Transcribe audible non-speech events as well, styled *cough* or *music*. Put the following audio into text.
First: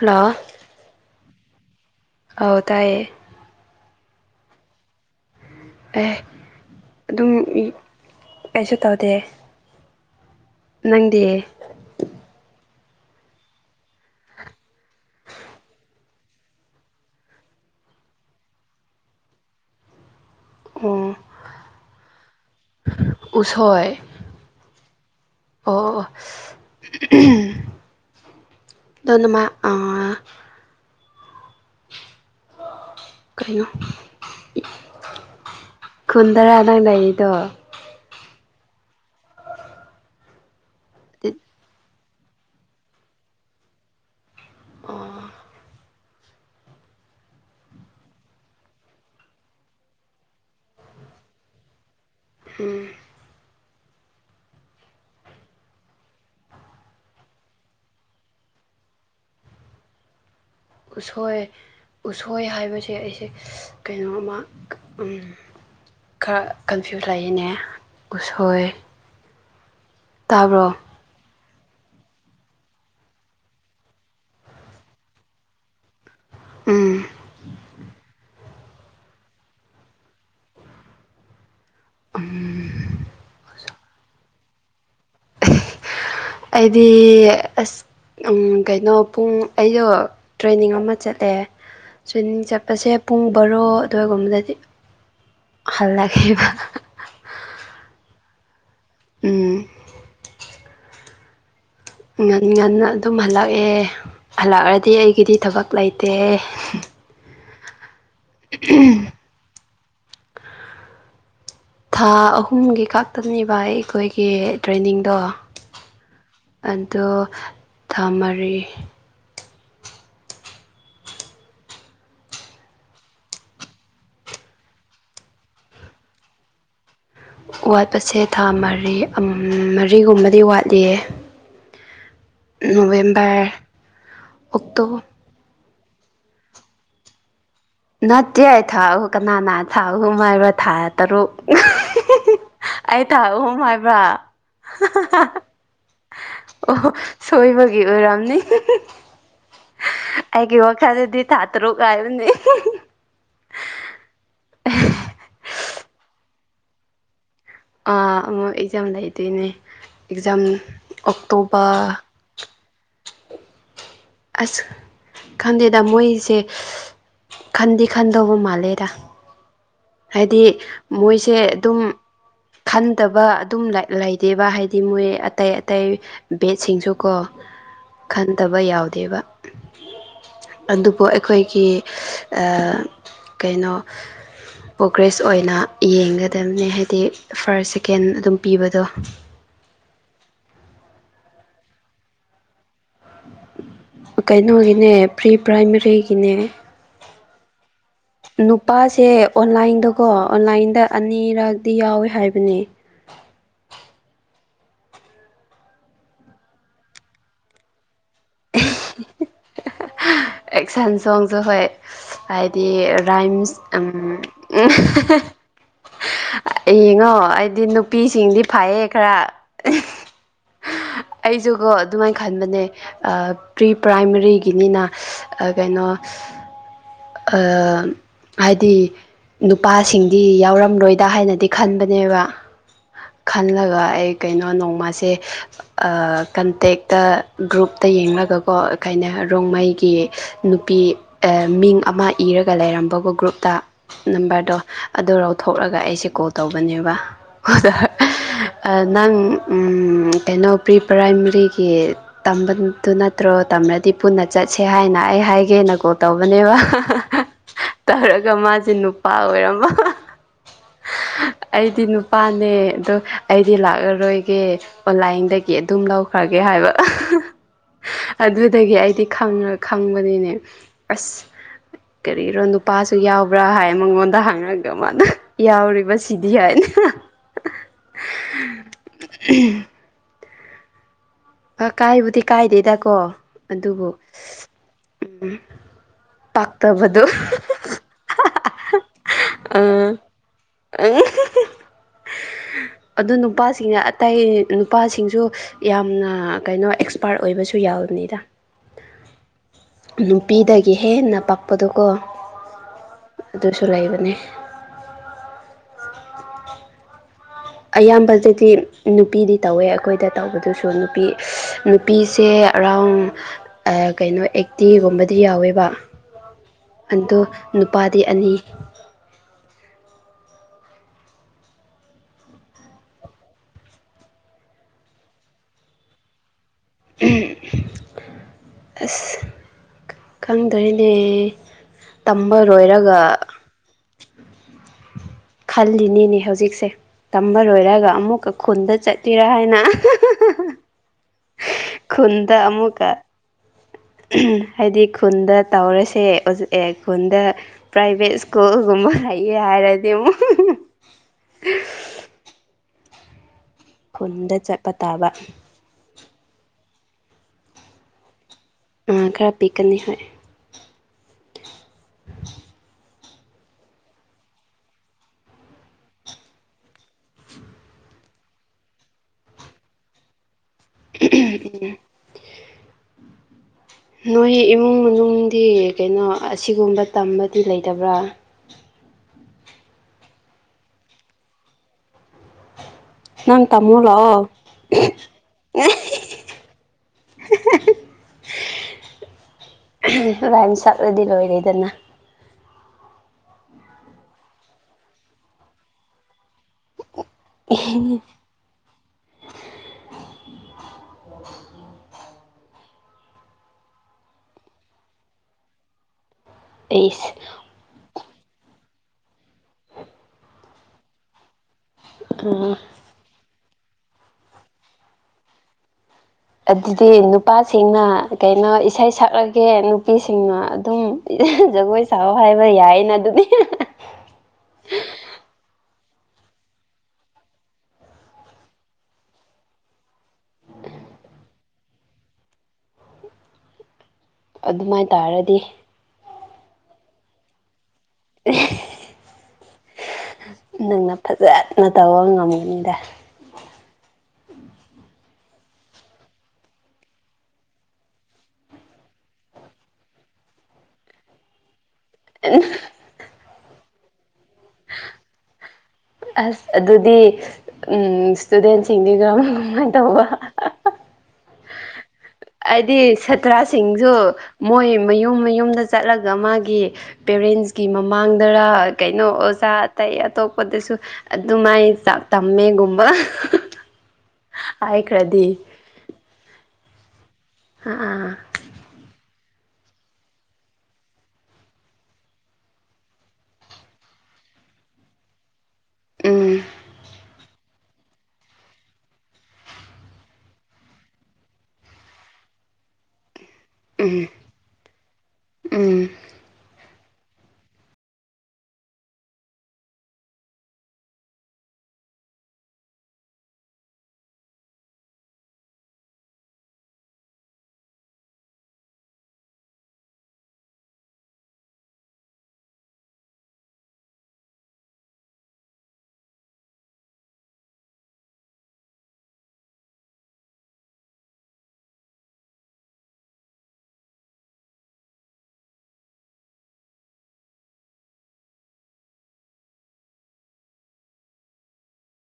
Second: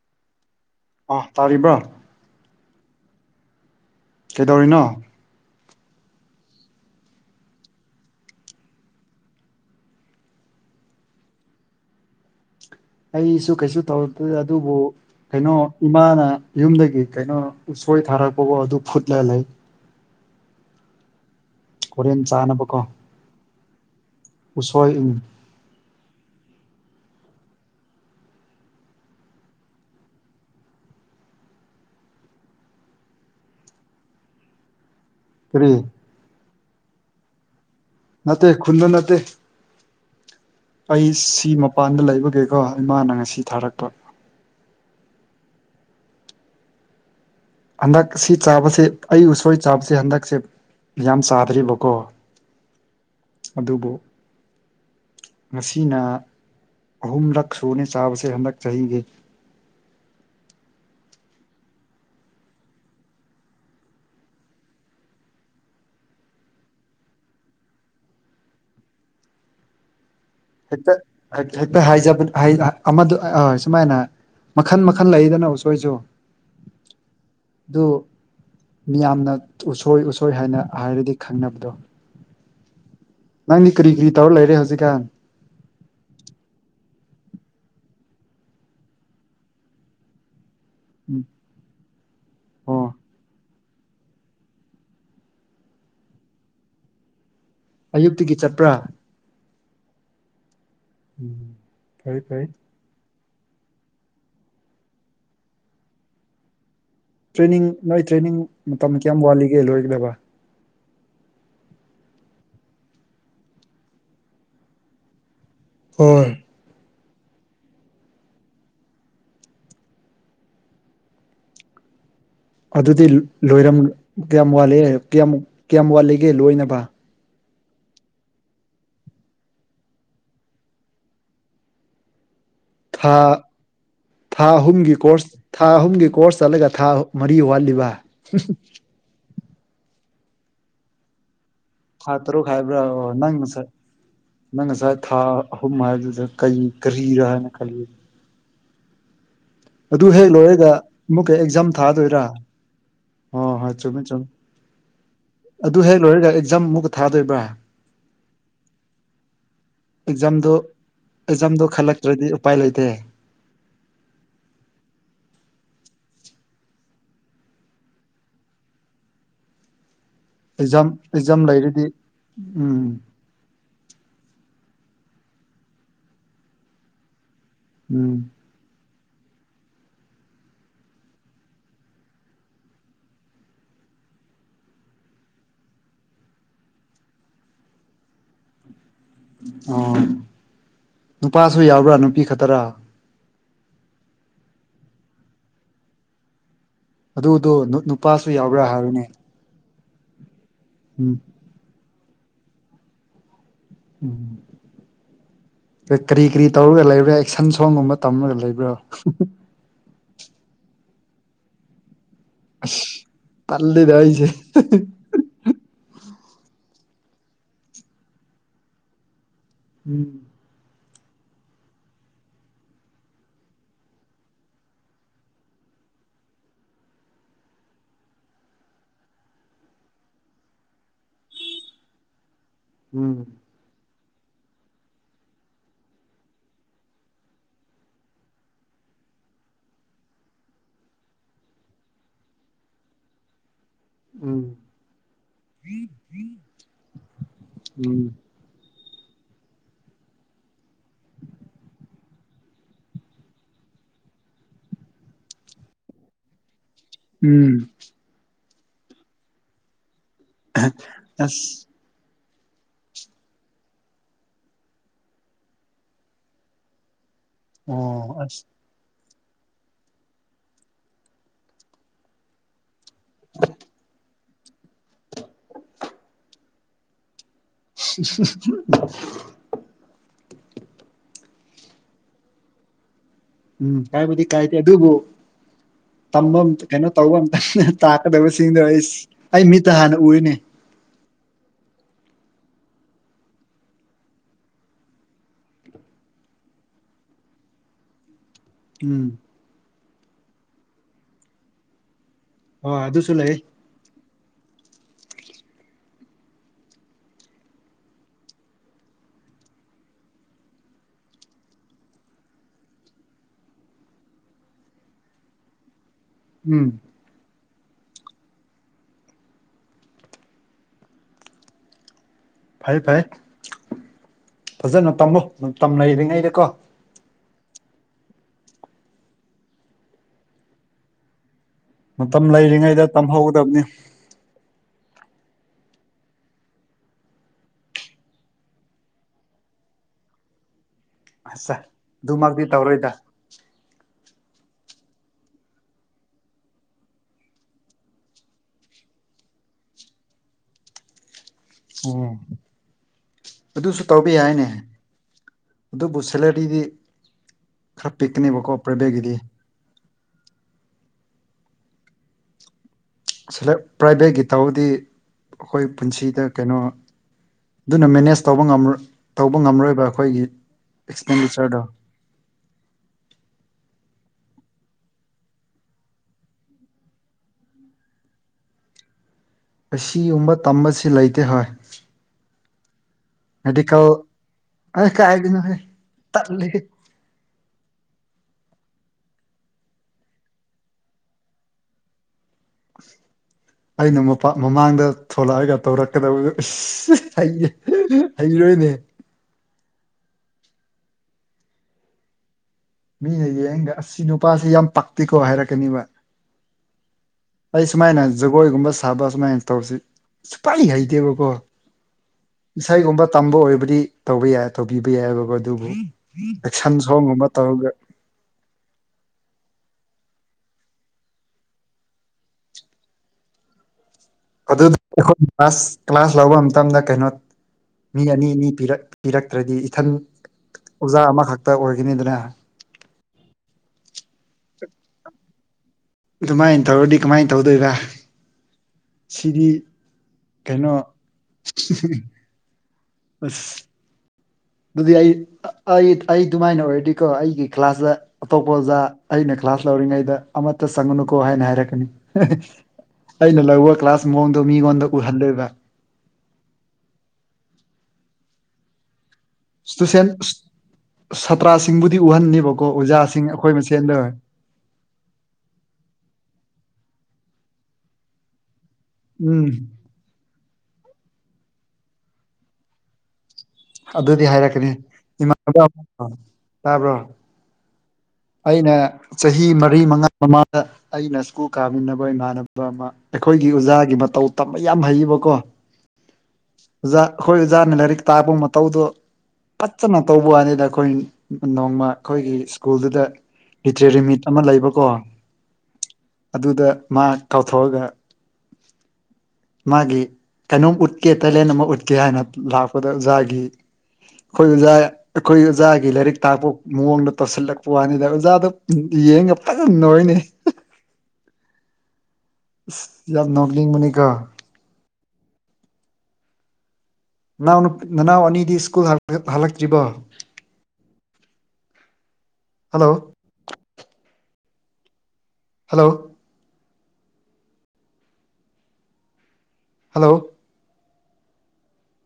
Hello ꯑꯥ ꯇꯥꯔꯤꯕꯔꯥ ꯑꯧ ꯇꯥꯌꯦ ꯀꯩꯗꯧꯔꯤꯅꯣ ꯑꯦ ꯑꯗꯨꯝ ꯀꯩꯁꯨ ꯇꯧꯗꯦ ꯅꯪꯗꯤ ꯑꯩꯁꯨ ꯀꯩꯁꯨ ꯇꯧꯗꯦ ꯑꯗꯨꯕꯨ ꯀꯩꯅꯣ ꯏꯃꯥꯅ ꯌꯨꯝꯗꯒꯤ ꯀꯩꯅꯣ ꯎꯁꯣꯏ ꯊꯥꯔꯛꯄꯀꯣ ꯑꯗꯨ ꯐꯨꯠꯂꯒ ꯂꯩ ꯑꯣ ꯍꯣꯔꯦꯟ ꯆꯥꯅꯕ ꯀꯣ ꯎꯁꯣꯏ ꯎꯁꯣꯏ ꯎꯝ ꯑꯣ *unintelligible* *unintelligible* ꯀꯔꯤꯅꯣ ꯀꯔꯤ ꯈꯨꯟꯗꯔꯥ ꯅꯪ ꯂꯩꯔꯤꯗꯣ ꯅꯠꯇꯦ ꯈꯨꯨꯟꯗ ꯅꯠꯇꯦ ꯑꯩ ꯁꯤ ꯃꯄꯥꯟꯗ ꯂꯩꯕꯒꯦꯀꯣ ꯏꯃꯥꯅ ꯉꯁꯤ ꯊꯥꯔꯛꯄ ꯑꯣ ꯍꯟꯗꯛ ꯁꯤ ꯆꯥꯕꯁꯦ ꯑꯩ ꯎꯁꯣꯏ ꯆꯥꯕꯁꯦ ꯍꯟꯗꯛꯁꯦ ꯌꯥꯝ ꯆꯥꯗ꯭ꯔꯤꯕꯀꯣ ꯎꯝ ꯑꯗꯨꯕꯨ ꯉꯁꯤꯅ ꯑꯍꯨꯝꯂꯛ ꯁꯨꯅꯤ ꯆꯥꯕꯁꯦ ꯍꯟꯗꯛ ꯆꯍꯤꯒꯤ ꯎꯁꯣꯏ ꯎꯁꯣꯏ ꯍꯥꯏꯕꯁꯦ ꯑꯩꯁꯦ ꯀꯩꯅꯣꯃ ꯈꯔ ꯀꯟꯐ꯭ꯌꯨꯁ ꯂꯩꯌꯦꯅꯦ ꯎꯠꯁꯣꯏ ꯇꯥꯕ꯭ꯔꯣ ꯍꯦ ꯍꯦꯛꯇ ꯍꯥꯏꯖꯕ ꯑꯃꯗ ꯑ ꯁꯨꯃꯥꯏꯅ ꯃꯈꯟ ꯃꯈꯜ ꯂꯩꯗꯅ ꯎꯁꯣꯏꯁꯨ ꯎꯝ ꯑꯗꯨ ꯃꯤꯌꯥꯝꯅ ꯎꯁꯣꯏ ꯎꯁꯣꯏ ꯍꯥꯏꯅ ꯍꯥꯏꯔꯗꯤ ꯈꯪꯅꯕꯗꯣ ꯎꯝ ꯅꯪꯗꯤ ꯀꯔꯤ ꯀꯔꯤ ꯇꯧꯔ ꯂꯩꯔꯦ ꯍꯧꯖꯤꯛꯀꯥꯟ ꯑꯩꯗꯤ ꯑꯁ ꯀꯩꯅꯣ ꯄꯨꯡ ꯑꯩꯗꯣ ꯇ꯭ꯔꯦꯅꯤꯡ ꯑꯃ ꯎꯝ ꯆꯠꯂꯦ ꯇ꯭ꯋꯤꯅꯤꯡ ꯑꯣ ꯆꯠꯄꯁꯦ ꯄꯨꯡ ꯕꯥꯔꯣ ꯑꯗꯨꯋꯥꯏꯒꯨꯝꯕꯗꯗꯤ ꯍꯜꯂꯛꯑꯦꯕ *unintelligible* ꯑꯌꯨꯛꯇꯒꯤ ꯆꯠꯄ꯭ꯔꯥ ꯎꯝ *inaudible* ꯐꯩ ꯉꯟ ꯉꯟꯅ ꯑꯗꯨꯝ ꯍꯜꯂꯛꯑꯦ ꯍꯜꯂꯛꯑꯔꯗꯤ ꯑꯩꯒꯤꯗꯤ ꯊꯕꯛ ꯂꯩꯇꯦ ꯇ꯭ꯔꯦꯅꯤꯡ ꯅꯣꯏ ꯇ꯭ꯔꯦꯅꯤꯡ ꯃꯇꯝ ꯀꯌꯥꯝ ꯋꯥꯠꯂꯤꯒꯦ ꯂꯣꯏꯒꯗꯕ ꯊꯥ ꯑꯍꯨꯝꯒꯤ ꯀꯛꯇꯕꯅꯦꯕ ꯑꯩꯈꯣꯏꯒꯤ ꯇ꯭ꯔꯦꯟꯅꯤꯡꯗꯣ ꯍꯣꯢ ꯑꯗꯣ ꯊꯥ ꯃꯔꯤ ꯑꯗꯨꯗꯤ ꯂꯣꯏꯔꯝ ꯀꯌꯥꯝ ꯋꯥꯠꯂꯦ ꯀꯌꯥꯝ ꯀꯌꯥꯝ ꯋꯥꯠꯂꯤꯒꯦ ꯂꯣꯏꯅꯕ꯫ ꯋꯥꯠꯄꯁꯦ ꯊꯥ ꯃꯔꯤ ꯑꯝ ꯃꯔꯤꯒꯨꯝꯕꯗꯤ ꯋꯥꯠꯂꯤꯌꯦ꯫ ꯊꯥ ꯅꯣꯕꯦꯝꯕꯔ ꯊꯥ ꯑꯣꯛꯇꯣ ꯑꯍꯨꯝꯒꯤ ꯀꯣꯔꯁ ꯊꯥ ꯑꯍꯨꯝꯒꯤ ꯀꯣꯔꯁ ꯆꯠꯂꯒ ꯊꯥ ꯃꯔꯤ ꯋꯥꯠꯂꯤꯕ꯫ ꯅꯥꯠꯇꯦ ꯊꯥ ꯑꯍꯨ ꯀꯅꯥꯅꯥ ꯊꯥ ꯑꯍꯨꯝ ꯍꯥꯏꯕ ꯊꯥ ꯇꯔꯨꯛ꯫ ꯊꯥ ꯇꯔꯨꯛ ꯍꯥꯏꯕ꯭ꯔꯥ *unintelligible* ꯑꯩ ꯑꯣ ꯊꯥ ꯅꯪ ꯑꯍꯨꯝ ꯉꯁꯥꯏ ꯍꯥꯏꯕ꯭ꯔꯥ ꯅꯪ ꯉꯁꯥꯏ ꯊꯥ ꯑꯍꯨꯝ ꯍꯥꯏꯕꯗꯨꯗ ꯀꯩ ꯑꯣ ꯀꯔꯤꯔꯥ ꯍꯥꯏꯅ ꯁꯣꯏꯕꯒꯤ ꯈꯜꯂꯤ ꯑꯣꯏꯔꯝꯅꯤ ꯑꯗꯨ ꯍꯦꯛ ꯑꯩꯒꯤ ꯂꯣꯏꯔꯦꯗ ꯋꯥꯈꯜꯗꯗꯤ ꯑꯃꯨꯛꯀ ꯊꯥ ꯑꯦꯛꯖꯥꯝ ꯇꯔꯨꯛ ꯊꯥꯗꯣꯏꯔꯥ ꯍꯥꯏꯕꯅꯤ ꯍ ꯍꯣꯏ ꯆꯨꯝꯃꯦ ꯆꯨꯝ ꯑꯗꯨ ꯍꯦꯛ ꯂꯣꯏꯔꯒ ꯑꯦꯛꯖꯥꯝ ꯑꯃꯨꯛꯀ ꯊꯥꯗꯣꯏꯕ꯭ꯔꯥ ꯑꯥ ꯑꯃꯨꯛ ꯑꯦꯛꯖꯥꯝ ꯂꯩꯗꯣꯏꯅꯦ ꯑꯦꯛꯖꯥꯝ ꯑꯦꯛꯖꯥꯝꯗꯣ ꯑꯦꯛꯖꯥꯝꯗꯣ ꯑꯣꯛꯇꯣꯕꯔ ꯈꯜꯂꯛꯇ꯭ꯔꯗꯤ ꯎꯄꯥꯏ ꯂꯩꯇꯦ ꯑꯁ ꯈꯟꯗꯦꯗ ꯃꯣꯏꯁꯦ ꯈꯟꯗꯤ ꯈꯟꯗꯧꯕ ꯃꯥꯜꯂꯦꯗ꯫ ꯍꯥꯏꯗꯤ ꯑꯦꯛꯖꯥꯝ ꯃꯣꯏꯁꯦ ꯑꯦꯛꯖꯥꯝ ꯑꯗꯨꯝ ꯂꯩꯔꯗꯤ ꯎꯝ ꯈꯟꯗꯕ ꯑꯗꯨꯝ ꯂꯩ ꯗꯦꯕꯥ ꯍꯥꯏꯗꯤ ꯃꯣꯏ ꯑꯇꯩ ꯑꯇꯩ ꯕꯦꯠꯁꯤꯡꯁꯨꯀꯣ ꯎꯝ ꯈꯟꯗꯕ ꯌꯥꯎ ꯗꯦꯕ ꯑꯗꯨꯕꯨ ꯑꯩꯈꯣꯏꯒꯤ ꯑꯥ ꯀꯩꯅꯣ ꯄ꯭ꯔꯣꯒ꯭ꯔꯦꯁ ꯑꯣꯏꯅ ꯌꯦꯡꯒꯗꯝꯅꯦ ꯍꯥꯏꯗꯤ ꯐꯥꯔꯁ ꯁꯦꯀꯦꯟ ꯑꯗꯨꯝ ꯄꯤꯕꯗꯣ꯫ ꯑꯣ ꯅꯨꯄꯥꯁꯨ ꯌꯥꯎꯕ꯭ꯔꯥ ꯅꯨꯄꯤ ꯈꯛꯇꯔꯥ꯫ ꯀꯩꯅꯣꯒꯤꯅꯦ ꯄ꯭ꯔꯤ ꯄ꯭ꯔꯥꯏꯃꯔꯤꯒꯤꯅꯦ꯫ ꯑꯗꯨꯗꯣ ꯅꯨꯄꯥꯁꯨ ꯌꯥꯎꯕ꯭ꯔꯥ ꯍꯥꯏꯕꯅꯦ꯫ ꯅꯨꯄꯥꯁꯦ ꯑꯣꯟꯂꯥꯏꯟꯗꯀꯣ ꯑꯣꯟꯂꯥꯏꯟꯗ ꯎꯝ ꯑꯅꯤꯔꯛꯗꯤ ꯌꯥꯎꯋꯦ ꯍꯥꯏꯕꯅꯦ꯫ ꯎꯝ ꯀꯔꯤ ꯀꯔꯤ ꯇꯧꯔꯒ ꯂꯩꯕ꯭ꯔꯥ ꯑꯦꯛꯁꯟ ꯁꯣꯡꯒꯨꯝꯕ ꯇꯝꯃꯒ ꯂꯩꯕ꯭ꯔꯣ꯫ *unintelligible* ꯑꯦꯛꯁꯟ ꯁꯣꯡꯁꯨ ꯍꯣꯢ ꯍꯥꯏꯗꯤ ꯔꯥꯏꯝꯁ ꯑꯝ ꯇꯜꯂꯤꯗ ꯑꯩꯁꯦ *unintelligible* ꯌꯦꯡꯉꯣ ꯑꯩꯗꯤ ꯅꯨꯄꯤꯁꯤꯡꯗꯤ ꯐꯩꯌꯦ ꯈꯔ꯫ *inaudible* *unintelligible* ꯑꯩꯖꯨꯀꯣ ꯑꯗꯨꯃꯥꯏ ꯈꯟꯕꯅꯦ ꯑ ꯄ꯭ꯔꯤ ꯄ꯭ꯔꯥꯏꯃꯔꯤꯒꯤꯅꯤꯅ ꯑꯥ ꯀꯩꯅꯣ꯫ ꯑꯥꯥ ꯍꯥꯏꯗꯤ꯫ ꯅꯨꯄꯥꯁꯤꯡꯗꯤ ꯌꯥꯎꯔꯝꯂꯣꯏꯗ ꯍꯥꯏꯅꯗꯤ ꯈꯟꯕꯅꯦꯕ꯫ ꯎꯝ꯫ ꯈꯜꯂꯒ ꯑꯩ ꯀꯩꯅꯣ ꯅꯣꯡꯃꯥꯁꯦ꯫ ꯑꯥ ꯀꯟꯇꯦꯛꯇ ꯒ꯭ꯔꯨꯞꯇ ꯌꯦꯡꯂꯒꯀꯣ ꯀꯩꯅ ꯔꯣꯡꯃꯩꯒꯤ꯫ ꯅꯨꯄꯤ ꯑ ꯃꯤꯡ ꯑꯃ ꯏꯔꯒ ꯂꯩꯔꯝꯕꯀꯣ ꯒ꯭ꯔꯨꯞꯇ꯫ ꯎꯝ ꯅꯝꯕꯔꯗꯣ ꯑꯗꯨ ꯂꯧꯊꯣꯛꯂꯒ ꯑꯩꯁꯦ ꯀꯣꯜ ꯇꯧꯕꯅꯦꯕ ꯎꯝ *unintelligible* ꯅꯪ ꯎꯝ ꯀꯩꯅꯣ ꯄ꯭ꯔꯤ ꯄ꯭ꯔꯥꯏꯃꯔꯤꯒꯤ꯫ ꯇꯝꯕꯗꯨ ꯅꯠꯇ꯭ꯔꯣ ꯇꯝꯔꯗꯤ ꯄꯨꯟꯅ ꯆꯠꯁꯦ ꯍꯥꯏꯅ ꯑꯩ ꯍꯥꯏꯒꯦꯅ ꯀꯣꯜ ꯇꯧꯕꯅꯦꯕ꯫ ꯍ꯫ ꯎꯝ꯫ ꯇꯧꯔꯒ ꯃꯥꯁꯦ ꯅꯨꯄꯥ ꯑꯣꯏꯔꯝꯕ ꯑꯁ ꯑꯩꯗꯤ ꯅꯨꯞ꯫ ꯅꯨꯄꯥꯅꯦ ꯑꯗꯣ ꯑꯩꯗꯤ ꯂꯥꯛꯂꯔꯣꯏꯒꯦ ꯑꯣꯟꯂꯥꯏꯟꯗꯒꯤ ꯑꯗꯨꯝ ꯂꯧꯈ꯭ꯔꯒꯦ ꯍꯥꯏꯕ ꯑꯣ ꯑꯁ ꯑꯗꯨꯗꯒꯤ ꯑꯩꯗꯤ ꯈꯪꯉ ꯈꯪꯕꯅꯤꯅꯦ ꯑꯁ ꯀꯔꯤꯔꯣ ꯅꯨꯄꯥꯁꯨ ꯌꯥꯎꯕ꯭ꯔꯥ ꯍꯥꯏ ꯃꯉꯣꯟꯗ ꯍꯪꯉ ꯑꯃꯅ ꯌꯥꯎꯔꯤꯕ ꯁꯤꯗꯤ ꯍꯥꯏꯅ *unintelligible* *unintelligible* ꯑ ꯀꯥꯏꯕꯨꯗꯤ ꯀꯥꯏꯗꯦꯗꯀꯣ ꯎꯝ ꯑꯗꯨꯕꯨ ꯀꯥꯏꯕꯨꯗꯤ ꯀꯥꯏꯗꯦ ꯑꯗꯨꯕꯨ ꯇꯝꯕꯝ ꯀꯩꯅꯣ ꯄꯥꯛꯇꯕꯗꯣ ꯇꯧꯕꯝ ꯑꯩꯅ ꯇꯥꯛꯀꯗꯕꯁꯤꯡꯗꯣ ꯑꯩꯁ ꯑꯩ ꯃꯤꯠꯇ ꯑꯥ ꯍꯥꯟꯅ ꯎꯔꯤꯅꯦ *unintelligible* *unintelligible* ꯑꯗꯨ ꯅꯨꯄꯥꯁꯤꯡꯅ ꯑꯇꯩ ꯅꯨꯄꯥꯁꯤꯡꯁꯨ ꯌꯥꯝꯅ ꯑ ꯀꯩꯅꯣ ꯑꯦꯛꯁꯄꯥꯔꯠ ꯑꯣꯏꯕꯁꯨ ꯌꯥꯎꯔꯤꯅꯤꯗ ꯎꯝ꯫ ꯅꯨꯄꯤꯗꯒꯤ ꯍꯦꯦꯟꯅ ꯄꯛꯄꯗꯣꯀꯣ꯫ ꯍꯣ ꯑꯗꯨꯁꯨ ꯂꯩ ꯑꯗꯨꯁꯨ ꯂꯩꯕꯅꯦ꯫ *unintelligible* ꯑꯌꯥꯝꯕꯗꯗꯤ ꯅꯨꯄꯤꯗꯤ ꯇꯧꯋꯦ ꯑꯩꯈꯣꯏꯗ ꯇꯧꯕꯗꯨꯁꯨ ꯅꯨꯄꯤ ꯅꯨꯄꯤꯁꯦ ꯑꯦꯔꯥꯎꯟ ꯑ ꯀꯩꯅꯣ ꯑꯦꯠꯇꯤꯒꯨꯝꯕꯗꯤ ꯌꯥꯎꯋꯦꯕ꯫ ꯎꯝ ꯑꯗꯣ ꯅꯨꯄꯥꯗꯤ ꯑꯅꯤ ꯐꯩ ꯐꯩ ꯐꯖꯅ ꯇꯝꯃꯣ ꯃꯇꯝ ꯂꯩꯔꯤꯉꯩꯗꯀꯣ꯫ *unintelligible* ꯑꯁ ꯈꯪꯗ꯭ꯔꯦꯅꯦ꯫ ꯃꯇꯝ ꯇꯝꯕ ꯂꯩꯔꯤꯉꯩꯗ ꯂꯣꯏꯔꯒ ꯇꯝꯍꯧꯒꯗꯕꯅꯤ꯫ ꯈꯜꯂꯤꯅꯤꯅꯦ ꯍꯧꯖꯤꯛꯁꯦ ꯇꯝꯕꯔꯣꯏꯔꯒ ꯑꯃꯨꯛꯀ ꯈꯨꯟꯗ ꯆꯠꯇ꯭ꯔꯤꯔꯥ ꯍꯥꯏꯅ *unintelligible* ꯑꯁꯁ ꯑꯗꯨ ꯈꯨꯟꯗ ꯃꯛꯇꯤ ꯑꯃꯨꯛꯀ ꯇꯧꯔꯣꯏꯗ *unintelligible* ꯍꯥꯏꯗꯤ ꯈꯨꯟꯗ ꯇꯧꯔꯦꯁꯦ *unintelligible* ꯈꯨꯟꯗ ꯄ꯭ꯔꯥꯏꯚꯦꯠ ꯁ꯭ꯀꯨꯜꯒꯨꯝꯕ ꯂꯩꯌꯦ ꯍꯥꯏꯔꯗꯤ *unintelligible* ꯑꯝ ꯑꯗꯨꯁꯨ ꯇꯧꯕ ꯈꯨꯟꯗ ꯌꯥꯏꯌꯦꯅꯦ ꯆꯠꯄ ꯇꯥꯕ ꯑꯗꯨꯕꯨ ꯁꯦꯂꯔꯤꯗꯤ ꯈꯔ ꯄꯤꯛꯀꯅꯦꯕꯀꯣ ꯑꯥ ꯄ꯭ꯔꯥꯏꯕꯦꯠꯀꯤꯗꯤ ꯈꯔ ꯄꯤꯛꯀꯅꯤ ꯍꯣꯏ *unintelligible* ꯄ꯭ꯔꯥꯏꯚꯦꯠꯀꯤ ꯇꯧꯗꯤ ꯑꯩꯈꯣꯏ ꯄꯨꯟꯁꯤꯗ ꯀꯩꯅꯣ ꯑꯗꯨꯅ ꯃꯦꯅꯦꯖ ꯇꯧꯕ ꯉꯝꯔꯣꯏ ꯇꯧꯕ ꯉꯝꯔꯣꯏꯕ ꯑꯩꯈꯣꯏꯒꯤ ꯑꯦꯛꯁꯄꯦꯟꯗꯤꯆꯔꯗꯣ ꯅꯣꯏ ꯏꯃꯨꯡ ꯃꯅꯨꯡꯗꯤ ꯀꯩꯅꯣ ꯑꯁꯤꯒꯨꯝꯕ ꯇꯝꯕꯗꯤ ꯂꯩꯇꯕ꯭ꯔꯥ ꯑꯁꯤꯒꯨꯝꯕ ꯇꯝꯕꯁꯤ ꯂꯩꯇꯦ ꯍꯣꯏ ꯅꯪ ꯇꯃꯣ ꯃꯦꯗꯤꯀꯦꯜ ꯂꯥꯛꯑꯣ ꯑ ꯀꯥꯏꯗꯅꯣꯍꯦ ꯇꯠꯂꯦ ꯔꯥꯏꯝ ꯁꯠꯂꯗꯤ ꯂꯣꯏꯔꯦꯗꯅ ꯑꯩꯅ ꯃꯄꯥ ꯃꯃꯥꯡꯗ ꯊꯣꯛꯂꯛꯑꯒ ꯇꯧꯔꯛꯀꯗꯕꯗꯨ ꯍꯩꯌꯦ ꯍꯩꯔꯣꯏꯅꯦ ꯃꯤꯅ ꯌꯦꯡꯒꯥ ꯑꯁꯤ ꯅꯨꯄꯥꯁꯤ ꯌꯥꯝ ꯄꯛꯇꯦꯀꯣ ꯍꯥꯏꯔꯛꯀꯅꯤꯕ *unintelligible* ꯑꯩ ꯁꯨꯃꯥꯏꯅ ꯖꯒꯣꯏꯒꯨꯝꯕ ꯁꯥꯕ ꯁꯨꯃꯥꯏꯅ ꯇꯧꯁꯤ ꯁꯨꯄꯥꯏ ꯍꯩꯇꯦꯕꯀꯣ *unintelligible* ꯏꯁꯩꯒꯨꯝꯕ ꯇꯝꯕ ꯑꯣꯏꯕꯗꯤ ꯇꯧꯕ ꯌꯥꯏ ꯇꯧꯕꯤꯕ ꯌꯥꯏꯑꯕꯀꯣ ꯑꯗꯨꯕꯨ ꯑꯦꯛꯁꯟ ꯁꯣꯡꯒꯨꯝꯕ ꯇꯧꯔꯒ ꯁꯤꯡꯅ ꯀꯩꯅꯣ ꯏꯁꯩ ꯁꯛꯂꯒꯦ ꯅꯨꯄꯤꯁꯤꯡꯅ ꯑꯗꯨꯝ ꯖꯒꯣꯏ ꯁꯥꯎ ꯍꯥꯏꯕ ꯌꯥꯏꯌꯦꯅ ꯑꯗꯨꯗꯤ *unintelligible* ꯈꯣꯏ ꯀ꯭ꯂꯁ ꯀ꯭ꯂꯥꯁ ꯂꯧꯕ ꯃꯇꯝꯗ ꯀꯩꯅꯣ ꯃꯤ ꯑꯅꯤ ꯑꯅꯤ ꯄꯤꯔꯛ ꯄꯤꯔꯛꯇ꯭ꯔꯗꯤ ꯏꯊꯟ ꯑꯣꯖꯥ ꯑꯃꯈꯛꯇ ꯑꯣꯏꯒꯅꯤ ꯗꯅ ꯑꯗꯨꯃꯥꯏ ꯇꯥꯔꯗꯤ ꯑꯗꯨꯃꯥꯏꯅ ꯇꯧꯔꯗꯤ ꯀꯃꯥꯏꯅ ꯇꯧꯗꯣꯏꯕ ꯁꯤꯗꯤ *unintelligible* ꯀꯩꯅꯣ ꯅꯪꯅ ꯐꯖꯅ ꯇꯧꯕ ꯉꯝꯃꯤꯅꯤꯗ ꯑꯁ ꯑꯗꯨꯗꯤ ꯑꯩ ꯑꯩ ꯑꯩ ꯑꯗꯨꯃꯥꯏꯅ ꯑꯣꯏꯔꯗꯤꯀꯣ ꯑꯩꯒꯤ ꯀ꯭ꯂꯥꯁꯇ ꯑꯇꯣꯞꯄ ꯑꯣꯖꯥ ꯑꯩꯅ ꯀ꯭ꯂꯥꯁ ꯂꯧꯔꯤꯉꯩꯗ ꯑꯃꯠꯇ ꯆꯪꯉꯅꯨꯀꯣ ꯍꯥꯏꯅ ꯍꯥꯏꯔꯛꯀꯅꯤ ꯑꯩꯅ ꯂꯧꯕ ꯀ꯭ꯂꯥꯁ ꯃꯑꯣꯡꯗꯣ ꯃꯤꯉꯣꯟꯗ ꯎꯍꯜꯂꯣꯏꯕ ꯑꯁ ꯑꯗꯨꯗꯤ ꯎꯝ ꯏꯁꯇꯨꯗꯦꯟꯁꯤꯡꯗꯤ *unintelligible* ꯏꯁꯇꯨꯁꯦꯟ ꯁꯥꯇ꯭ꯔꯁꯤꯡꯕꯨꯗꯤ ꯎꯍꯟꯅꯤꯕꯀꯣ ꯍꯥꯏꯗꯤ ꯑꯣꯖꯥꯁꯤꯡ ꯑꯩꯈꯣꯏ ꯃꯁꯦꯟꯗ ꯁꯥꯇ꯭ꯔꯁꯤꯡꯁꯨ ꯃꯣꯏ ꯃꯌꯨꯝ ꯃꯌꯨꯝꯗ ꯆꯠꯂꯒ ꯃꯥꯒꯤ ꯄꯦꯔꯦꯟꯁꯀꯤ ꯃꯃꯥꯡꯗꯔꯥ ꯀꯩꯅꯣ ꯎꯝ ꯑꯣꯖꯥ ꯑꯇꯩ ꯑꯇꯣꯞꯄꯗꯁꯨ ꯑꯗꯨꯃꯥꯏꯅ ꯆꯥꯛ ꯇꯝꯃꯦꯒꯨꯝꯕ ꯑꯗꯨꯗꯤ ꯍꯥꯏꯔꯛꯀꯅꯤ ꯍꯥꯏꯈ꯭ꯔꯗꯤ ꯏꯃꯥꯟꯅꯕ ꯇꯥꯕ꯭ꯔꯣ ꯑ ꯑꯥ ꯑꯩꯅ ꯆꯍꯤ ꯃꯔꯤ ꯃꯉꯥ ꯃꯃꯥꯗ ꯑꯩꯅ ꯁ꯭ꯀꯨꯜ ꯀꯥꯃꯤꯟꯅꯕ ꯏꯃꯥꯟꯅꯕ ꯑꯃ ꯑꯩꯈꯣꯏꯒꯤ ꯑꯣꯖꯥꯒꯤ ꯃꯇꯧ ꯇꯝꯕ ꯌꯥꯝ ꯍꯩꯕꯀꯣ ꯎꯝ ꯑꯣꯖꯥ ꯑꯩꯈꯣꯏ ꯑꯣꯖꯥꯅ ꯂꯥꯏꯔꯤꯛ ꯇꯥꯕ ꯃꯇꯧꯗꯣ ꯐꯖꯅ ꯇꯧꯕ ꯋꯥꯅꯤꯗ ꯑꯩꯈꯣꯏ ꯅꯣꯡꯃ ꯑꯩꯈꯣꯏꯒꯤ ꯁ꯭ꯀꯨꯜꯗꯨꯗ ꯂꯤꯇ꯭ꯔꯦꯔꯤ ꯎꯝ ꯃꯤꯠ ꯑꯃ ꯂꯩꯕꯀꯣ ꯎꯝ ꯑꯗꯨꯗ ꯃꯥ ꯀꯥꯎꯊꯣꯛꯑꯒ ꯃꯥꯒꯤ ꯀꯩꯅꯣꯝ ꯎꯠꯀꯦ ꯇꯦꯂꯦꯟ ꯑꯃ ꯎꯠꯀꯦ ꯍꯥꯏꯅ ꯂꯥꯛꯄꯗ ꯑꯣꯖꯥꯒꯤ ꯑꯩꯈꯣꯏ ꯑꯣꯖꯥꯏ ꯑꯩꯈꯣꯏ ꯑꯣꯖꯥꯒꯤ ꯂꯥꯏꯔꯤꯛ ꯇꯥꯛꯄ ꯃꯑꯣꯡꯗ ꯇꯧꯁꯤꯜꯂꯛꯄ ꯋꯥꯅꯤꯗ ꯑꯣꯖꯥꯗ ꯌꯦꯡꯉ ꯐꯉꯝ ꯅꯣꯏꯅꯤ ꯌꯥꯝ ꯅꯣꯛꯅꯤꯡꯕꯅꯤꯀ ꯅꯅꯥꯎ ꯅꯅꯥꯎ ꯑꯅꯤꯗꯤ ꯁ꯭ꯀꯨꯜ ꯍꯜꯂꯛꯇ꯭ꯔꯤꯕꯣ ꯍꯜꯂꯣ ꯍꯜꯂꯣ ꯍꯜꯂꯣ